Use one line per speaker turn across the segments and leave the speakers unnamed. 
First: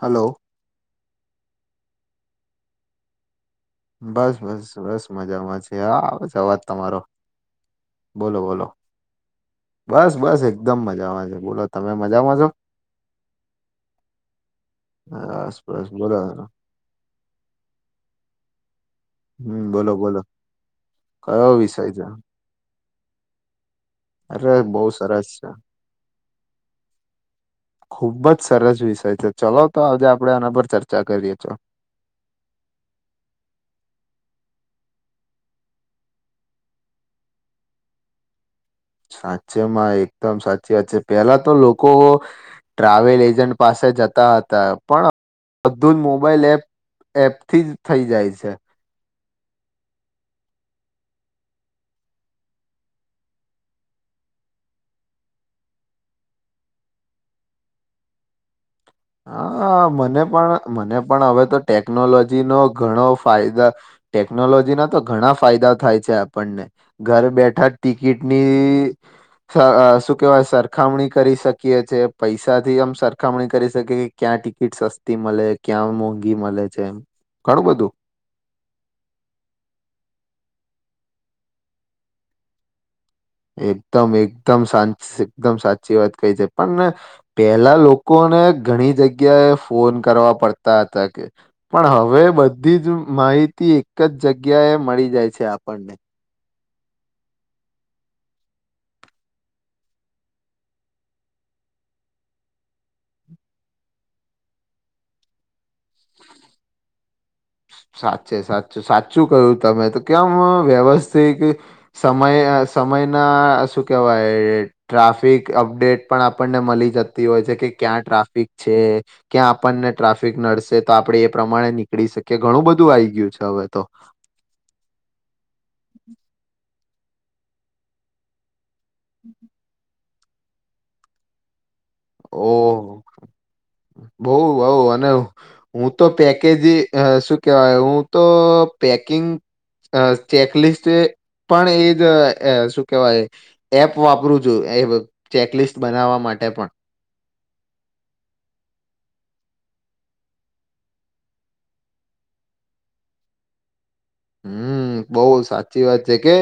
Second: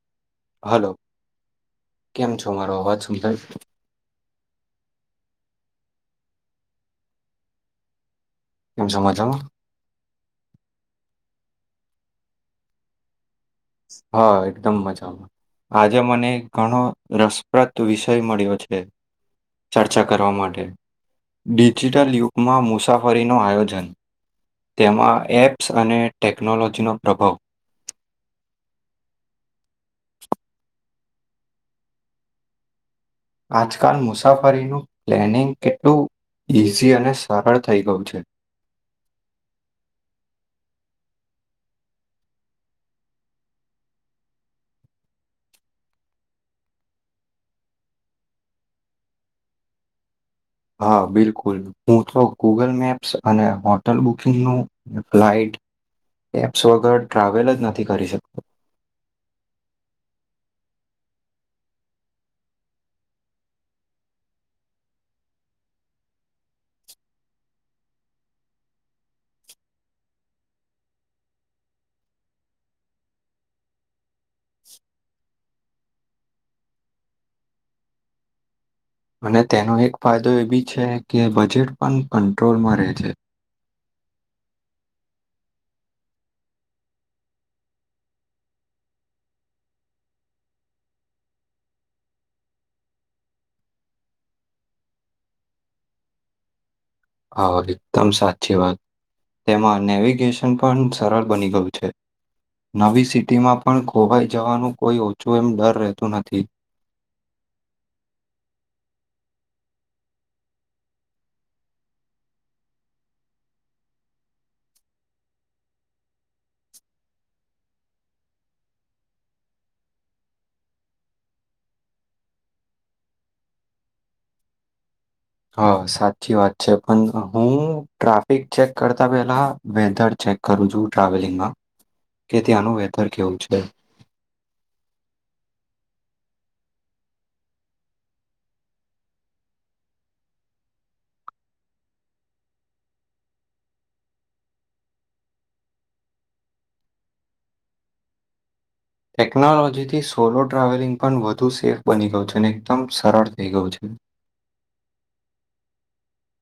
Hello
hello કેમ છો મારો અવાજ સાંભલય
બસ બસ બસ મજામાં છે હા આવે છે અવાજ તમારો બોલો બોલો
કેમ છો મજામાં
બસ બસ એકદમ મજામાં છે બોલો તમે મજામાં છો
હા એકદમ મજામાં
બસ બસ
આજે
બોલો
મને ગણો રસપ્રદ વિષય મળ્યો છે
હમ બોલો
ચર્ચા
બોલો
કરવા માટે
કયો વિષય છે
ડિજિટલ યુગમાં મુ મુસાફરીનો આયોજન
અરે બહુ
તેમાં
સરસ છે
એપ્સ અને ટેકનોલોજીનો પ્રભાવ
ખુબ જ સરસ વિષય છે ચલો તો આજે આપડે આના પર ચર્ચા કરીએ છો
આજકાલ મુસાફરીનું પ્લેનિંગ કેટલું ઈઝી અને સરળ થઈ ગયું છે
સાચેમાં એકદમ સાચી વાત છે પેલા તો લોકો ટ્રાવેલ એજન્ટ પાસે જતા હતા પણ બધું જ મોબાઈલપ એપથી જ થઈ જાય છે
હા બિલકુલ હું તો ગૂગલ મેપ્સ અને હોટલ બુકિંગનું ફ્લાઈટ એપ્સ વગર ટ્રાવેલ જ નથી કરી શકતો
હા મને પણ મને પણ હવે તો ટેકનોલોજીનો ગણો ફાયદા ટેકનોલોજીના તો ઘણા ફાયદા થાય છે આપણને ઘર બેઠા ટિકિટની શું કેવાય સરખામણી કરી શકીએ છે પૈસા થી આમ સરખામણી કરી શકે કે ક્યાં ટિકિટ સસ્તી મલે ક્યાં મોંઘી મલે છે ઘણું બધું
અને તેનો એક ફાયદો એ બી છે કે બજેટ પન કંટ્રોલમાં રેહ છે.
એકદમ એકદમ સા એકદમ સાચી વાત કઈ છે પન પેલા લોકોને ઘણી જગ્યા એ ફોન કરવા પડતા અતા કે પણ હવે બધી જ માહિ તી એક જ જગ્યાએ મળી જાય છે આપણને
હા, એકદમ સાચી વાત. એમાં નેવિગેશન પણ સરળ બની ગયું છે. નવી સિટીમાં પણ ખોવાઈ જવાનું કોઈ ઓછું એમ ડર રહેતું નથી. [inaudible]
સાચે સાચું સાચું કયુ તમે તો કેમ વ્યવસ્થિત સમય સમયના શું કહેવાય ટ્રાફિક અપડેટ પણ આપણને મળી જતી હોય છે કે ક્યાં ટ્રાફિક છે ક્યાં આપણને ટ્રાફિક નડશે તો આપણે એ પ્રમાણે નીકળી શકીએ કે ઘણું બધું આવીઈ ગયું છે હવે તો
હ સાચી વાત છે પણ હું ટ્રાફિક ચેક કરતા પેલા વેધર ચેક કરું છું ટ્રાવેલિંગમાં કે
ઓ
ત્યાંનું વેધર કેવું છે.
બહુ બહુ અને હું તો પેકેજી શું કહેવાય હું તો પેકિંગ અ ચેકલિસ્ટ એ પણ એ જ શું કેહેવાય એપ વાપરું છું એ ચેકલિસ્ટ બનાવવા માટે પણ
ટેકનોલોજીથી સોલો ટ્રાવેલિંગ પણ વધુ સેફ બની ગયું છે અને એકદમ સરળ થઈ ગયું છે
હમ બહુ સાચી વાત છે કે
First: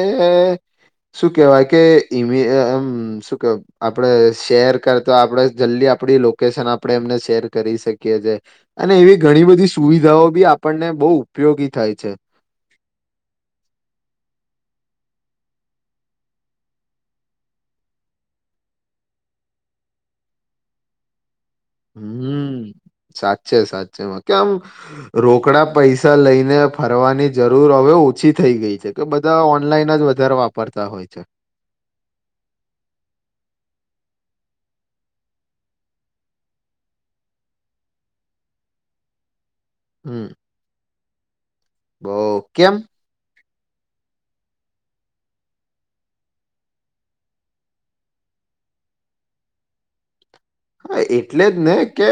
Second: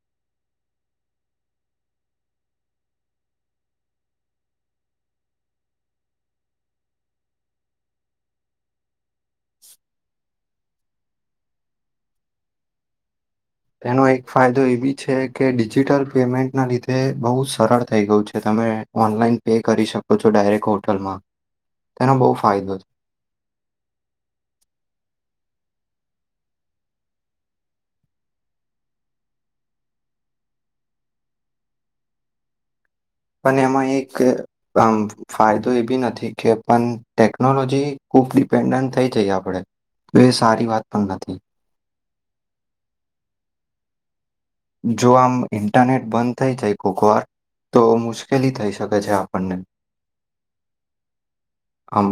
શું કેવાય કે ઇમેમ શું કેવાય આપડે શેર કરતો આપડે જલ્દી આપણી લોકેશન આપણે એમને શેર કરી શકી અને એવી ઘણી બધી સુવિધાઓ બી આપને બહુ ઉપયોગી થાય છે
એનો એક ફાયદો એ બી છે કે ડિજિટલ પેમેન્ટના લીધે બહુ સરળ થઈ ગયું છે તમે ઓનલાઈન પે કરી શકો છો ડાયરેક્ટ હોટલમાં તેનો બહુ
હમ
ફાયદો છે.
સાચે છે સાચે છેમાં કે આમ રોકડા પૈસા લઈને ફરવાની જરૂર હવે ઓછી થઈ ગઈ છે કે બધા ઓનલાઈન જ વધારે વાપરતા તા હોય છે
[inaudible] અને એમાં એક આમ ફાયદો એ બી નથી કે પણ ટેકનોલોજી ખૂબ ડપેન્ડન્ટ થઈ જઈ આપડે તો એ સારી વાત પણ નથી
બહ કેમ
જો આમ ઇન્ટરનેટ બંધ થઈ જાય કોકવાર તો મુશ્કેલી થઈ શકે છે આપણને
હા એટલે જ ને કે
આમ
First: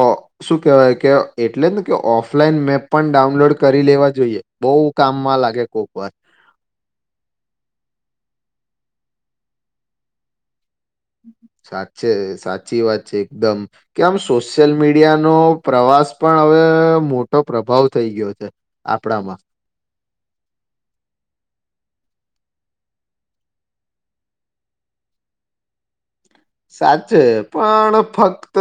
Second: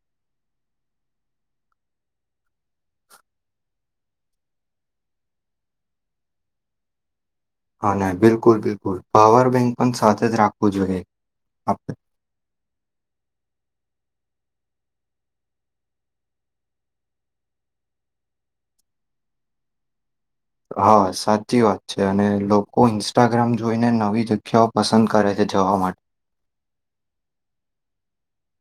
ઓ શું કેવાય કે એટલેને કે ઓફલાઈન મેપ પણ ડાઉનલોડ કરી લેવા જોઈએ. બઉ કામમાં લાગે કોક વાર.
બિલકુલ બિલકુલ પાવર બેંક પણ સાથે જ રાખો
સાચે સાચી વાત છે એકદમ. કે આમ સોશિયલ મીડિયાનો પ્રવાસ પણ હવે મોટો પ્રભાવ થઈ ગયો છે. આપણામાં.
હા સાચી વાત છે અને લોકો ઇન્સ્ટાગ્રામ જોઈને નવી જગ્યાઓ પસંદ કરે છ જવા માટ
સાચે પણ ફક્ત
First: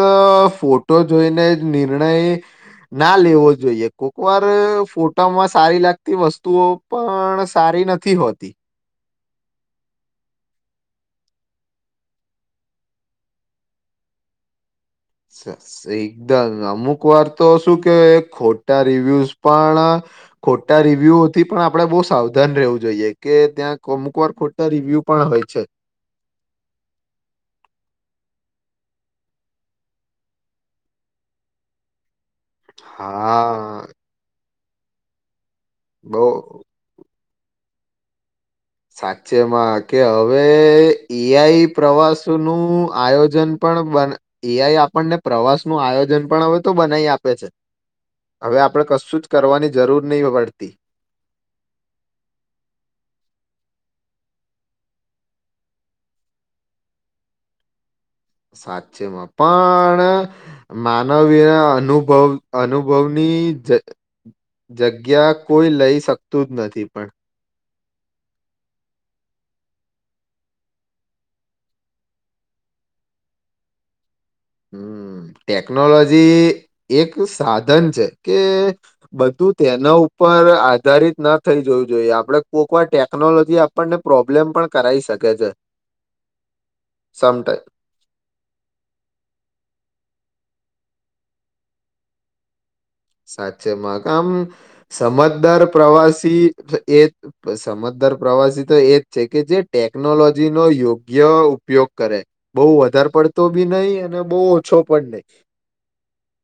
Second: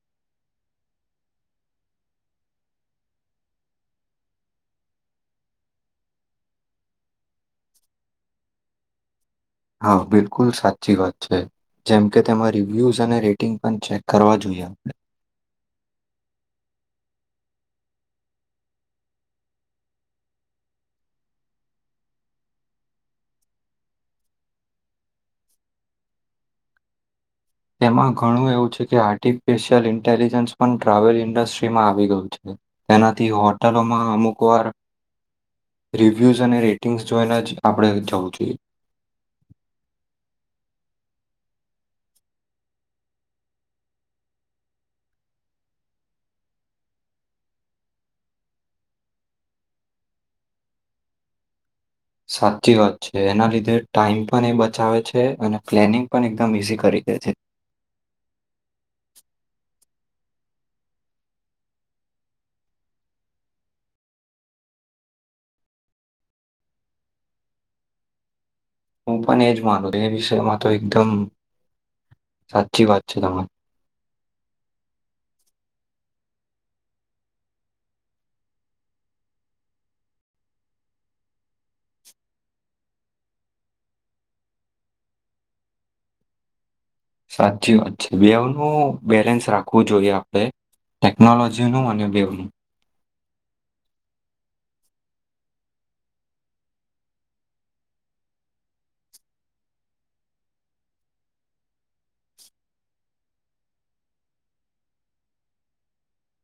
ફોટો જોઈને જ નિર્ણય ના લેવો જોઈએ, કોક વાર ફોટામાં સારી લાગતી વસ્તુઓ પણ સાર રી નથી હોતી.
હા બિલકુલ સાચી વાત છે. જેમ કે તેમાં રિવ્યુઝ અને રેટિંગ પણ ચેક કરવા જોઈએ એમને.
સ સ એકદલ અમુક વાર તો શું કે ખોટા રિવ્યુઝ પણ ખોટા રિવ્યુથી પણ આપડે બઉ સાવધાન રહેવું જોઈએ કે ત્યાં અમુક વાર ખોટા રિવ્યુ પણ હોય છે.
તેમાં ઘણું એવું છે કે આર્ટિફિશિયલ ઇન્ટેલિજન્સ પણ ટ્રાવેલ ઇન્ડસ્ટ્રીમાં આવી ગયું છે. તેનાથી
હા
હોટલોમાં અમુક વાર રિવ્યુઝ
બઉ
અને રેટિંગ્સ જોઈને જ આપણે જવું જોઈએ.
સાચેમાં કે હવે એ આઈ પ્રવાસ નું આયોજન પણ પણ બના એઆઈ આપણને પ્રવાસ નું આયોજન પણ હવે તો બનાઈ આપે છે. હવે આપણે કશું જ કરવાની જરૂર નહીં પડતી.
સાચી વાત છે એના લીધે ટાઈમ પણ એ બચાવે છે અને પ્લેનિંગ પણ એકદમ ઈઝી કરી. દેય છે.
સાચેમાં પણ માનવી અનુભવ અનુભવની ની જગ જગ્યા કોઈ લઈ શકતું જ નથી પણ
હું પણ એજ માનું એ વિષયમાં તો એકદમ સાચી વાત છે, તમારી
હમ્મ, ટેકનોલોજી એક સાધન છે. કે બધું તેના ઉપર આધારિત ના થઈ જોવું જોઈએ. આપણે કોકવાર ટેકનોલોજી આપણને પ્રોબ્લેમ પણ કરાવાઈ શકે છે.
[inaudible]
સમટાઈમ
સાચી વાત છે બેવનું બેલેન્સ રાખવું જોઈએ, આપણે ટેકનોલોજીનું અને બેવનું.
સાચેમાં ક આમ સમજદાર પ્રવાસી એ સમજ દાર પ્રવાસી તો એ જ છે કે જે ટેકનોલોજી નો યોગ્ય ઉપયોગ કરે બઉ વધારે વધાર પડતો બી નહી, અને બઉ ઓછો પણ નહી.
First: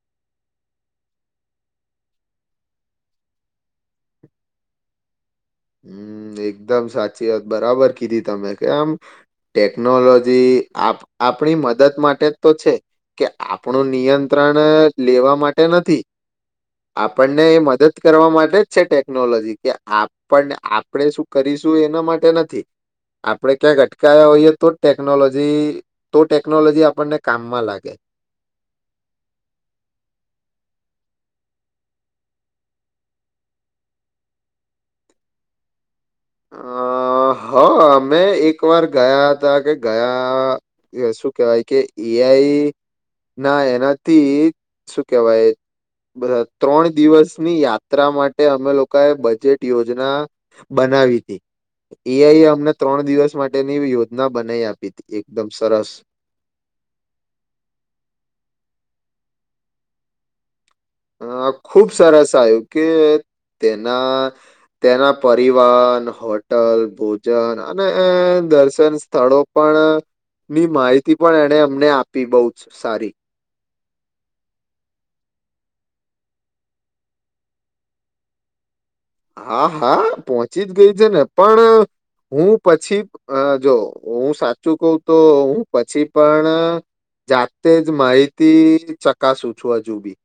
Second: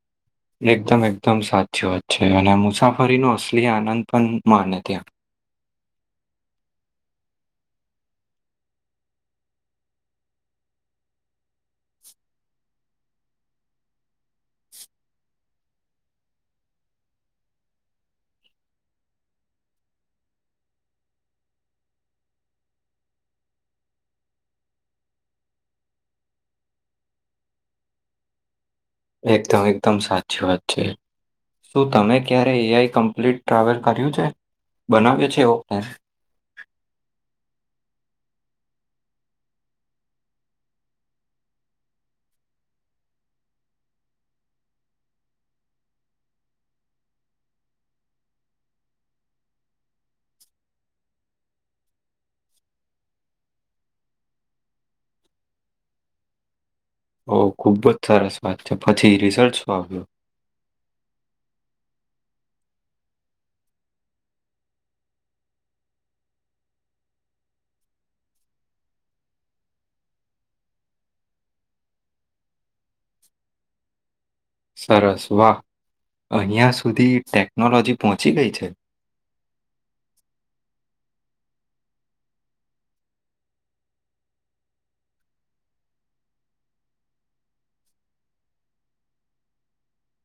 [inaudible] એકદમ એકદમ સાચી વાત છે, અને મુસાફરીનો અસલી આનંદ પણ માને ત્યાં
હમ એકદમ સાચી વાત બરાબર કીધી તમે કેમ ટેકનોલોજી આપણી મદદ માટે જ તો છે, કે આપણું નિયંત્રણ પણ લેવા માટે નથી. આપણને એ મદદ કરવા માટે જ છે ટેકનોલોજી કે આપણે આપણે શું કરીશું એના માટે નથી. આપડે ક્યાંક અટકયા હોઈએ, તો જ ટેકનોલોજી તો ટેકનોલોજી આપણને કામમાં લાગે.
એકદમ એકદમ સાચી વાત છે. શું તમે ક્યારે એઆઈ કમ્પ્લીટ ટ્રાવેલ કર્યું છે? બનાવ્યો છે એવો પર
અ હા અમે એક વાર ગયા હતા કે ગયા શું કેહેવાય કે એઆઈ ના એનાથી એ શું કેવાય. બ ત્રણ દિવસની યાત્રા માટે અમે લોકાએ બજેટ યોજના બનાવી. [inaudible] એઆઈ એ અમને ત્રણ દિવસ માટેની યોજના બનાવી આપી હતી એકદમ સરસ
ઓ ખુબ જ સરસ વાત છે પછી રિઝલ્ટ શું આવ્યો.
અ ખુબ સરસ આવ્યું કે તેના તેના પરિવાર હોટલ ભોજન અને દર્શન સ્થળો પણ
[inaudible]
ની માહિતી પણ એને અમને આપી બહુ જ સારી
સરસ વાહ અહિયા સુધી ટેકનોલોજી પહોંચી ગઈ છે.
હા હા પહોંચી જ ગઈ છે ને પણ હું પછી જો હું સાચું કવ તો હું પછી પણ જાતે જ માહિતી ચકાસું છું હજુ બી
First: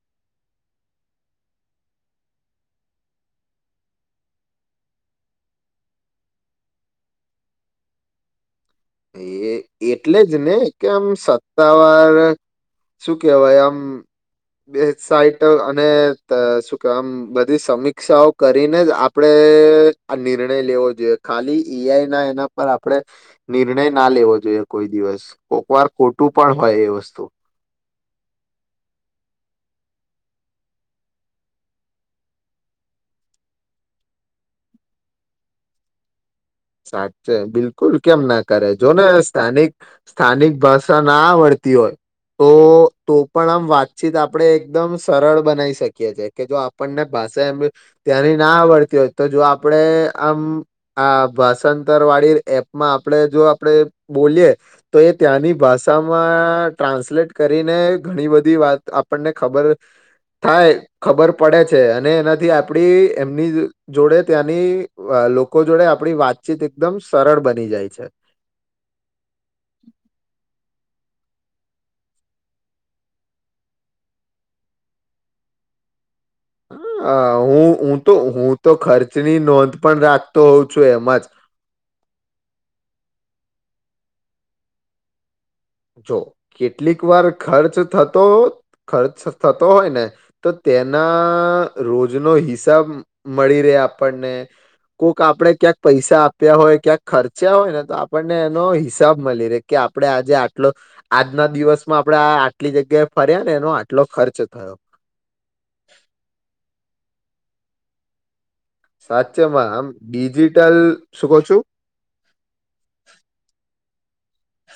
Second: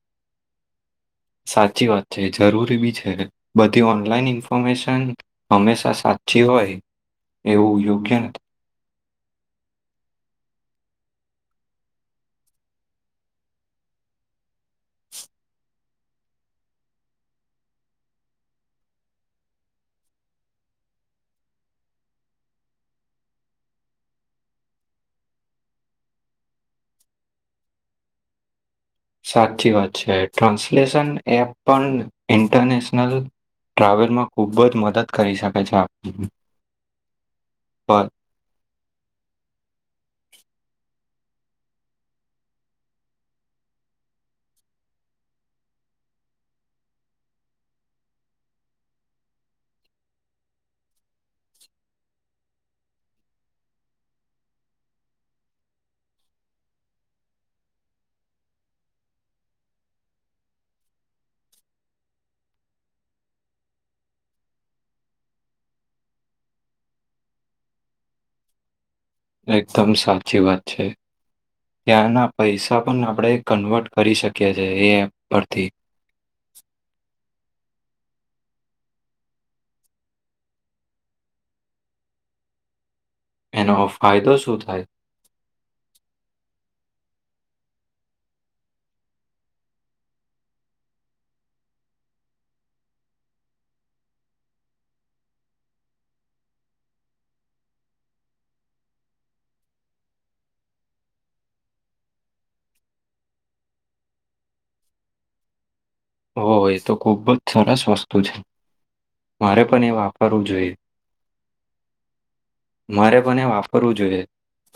[inaudible] સાચી વાત છે જરૂરી બી છે, બધી ઓનલાઈન ઇન્ફોર્મેશન હંમેશા સાચી હોય. એવું યોગ્ય નથી.
એ એટલે જ ને કેમ સત્તાવાર શું કેવાય આમ બે સાઈટ અને શું કેવામ બધી સમીક્ષાઓ કરીને જ આપડે. એ આ નિર્ણય લેવો જોઈએ, ખાલી એઆઈ ના એના પર આપણેે નિર્ણય ના લેવો જોઈએ કોઈ દિવસ કોક વાર ખોટું પણ હોય એ વસ્તુ
[inaudible] સાચી વાત છે ટ્રાન્સલેશન એપ પણ ઇન્ટરનેશનલ ટ્રાવેલમાં ખુબ જ મદદ કરી શકે છે આપની.
સાચે બિલકુલ કેમ ના કરે, જોને સ્થાનિક સ્થાનિક ભાષા ના આવડતી હોય તો તો પણ આમ વાતચીત આપણેે એકદમ સરળ બનાવી શકીએ છેએ કે જો આપણને અસેબે ત્યાંની ના આવડતી હોય તો જો આપડે આમ આ ભાષાંતર વાળી એપમાં આપણે જો આપણે બોલીયે તો એ ત્યાંની ભાષામાં ના ટ્રાન્સલેટ કરીને ઘણી બધી વાત આપણને ખબર થાય ખબર પડે છે અને એનાથી આપડી એમની જોડે ત્યાંની લોકો જોડે આપણી વાતચીત એકદમ સરળ બની જાય છે.
એકદમ સાચી વાત છે ત્યાંના પૈસા પણ આપણે કન્વર્ટ કરી શકીએ છેએ એ એપ પરથી.
આ હું હું તો હું તો ખર્ચની નોંધ પણ રાખતો હોઉ છું એમાં જ.
એનો ફાયદો શું થાય?
જો કેટલીક વાર ખર્ચ થતો ખર્ચ થતો હોય ને તો તેના રોજ નો હિસાબ મળી રહે આપણને કોક આપડે ક્યાંક પૈસા આપ્યા હોય ક્યાંક ખર્ચ્યા હોય ને તો આપણને એનો હિસાબ મળી રહેે આપડે આજે આ ટલો આજના દિવસમાં આપડે આ આટલી જગ્યાએ ફર્યા ને એનો આટલો ખર્ચ થયો.
ઓ એ તો ખુબ જ સરસ વસ્તુ છે. મારે
સાચેમાં
પણ
આમ
એ વાપરવું જોઈએ
ડિજિટલ શું કહ છું?
મારે પણ એ વાપરવું જોઈએ.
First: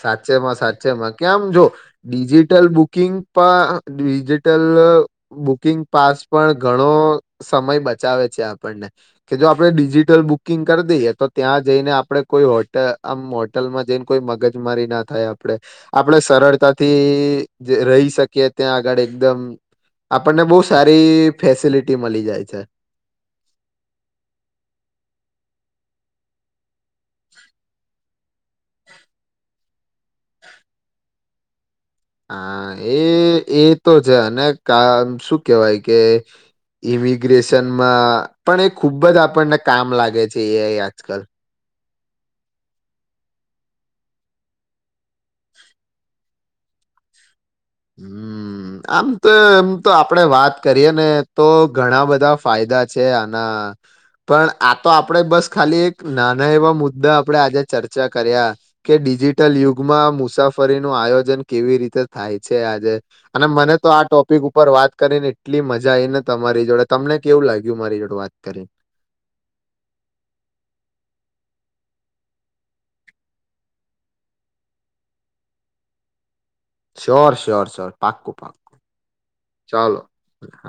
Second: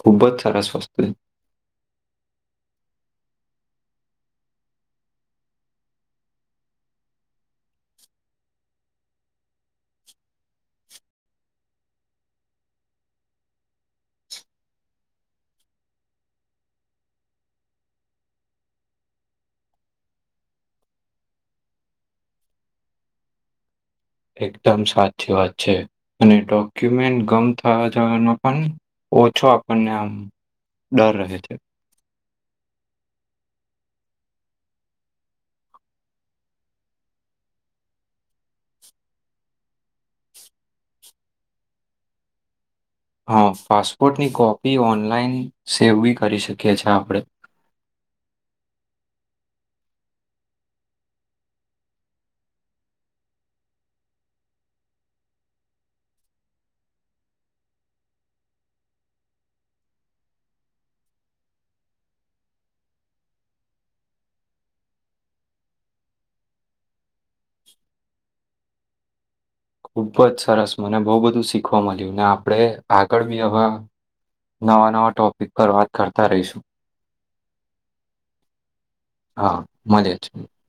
ખૂબ જ
સાચેમાં
સરસ વસ્તુ છે
સાચેમાં કેમ જો ડિજિટલ બુકિંગ પણ ડિજિટલ બુકિંગ પાસ પણ ઘણો સમય બચાવે છે આપણને. કે જો આપડે ડિજિટલ બુકિંગ કરી દઈએ તો ત્યાં જઈને આપડે કોઈ આમ હોટલમાં દેન કોઈ મગ જમારી ના થાય આપળે. આપળે સરળતાથી રહી શકીએ ત્યાં આગળ એકદમ આપણને બોવ સારી ફેસિલિટી મલી જાય છે.
એકદમ સાચી વાત છે અને ડો ક્યુપમેન્ટ ગમ થવા જવાનો પણ ઓછો આપણને આમ ડર રહે છે.
હા, એ એ તો છે અને કા શું કેવાય કે ઇમિગ્રેશનમાં પણ એ ખૂબ જ આપણને કામ લાગે છે એ આઈ આજકાલ.
હા, પાસપોર્ટની કોપી ઓનલાઈન સેવ બી કરી શકીએ છે આપળે.
હમ્મ. આમ તો, એમ તો આપણે વાત કરીએ ને તો ઘણા બધા ફાયદા છે આના. પણ આ તો આપણેે બસ ખાલી એક નાના એવા મુદ્દા આપણે આજે ચર્ચા કર્યા કે ડી જિટલ યુગમાં મુસાફરીનું આયોજન કેવી રીતે થાય. છે આજે અને મને તો આ ટોપિક ઉપર વાત કરીને એટલી મજા આઈ ને તમારી જોડે તમને કેવું લાગ્યું મારી જોળે વાત કરીને?
[inaudible] ખુબ જ સરસ. મને બોવ બધું શીખવા મલ્યું ને આપણે આગળ બી હવે નવા નવા ટોપિક પર વાત કરતા રઈશું.
સ્યોર સ્યોર સ્યોર, પાક્કું પાક્કું.
હા,
ચાલો
મલિયે છ.
હા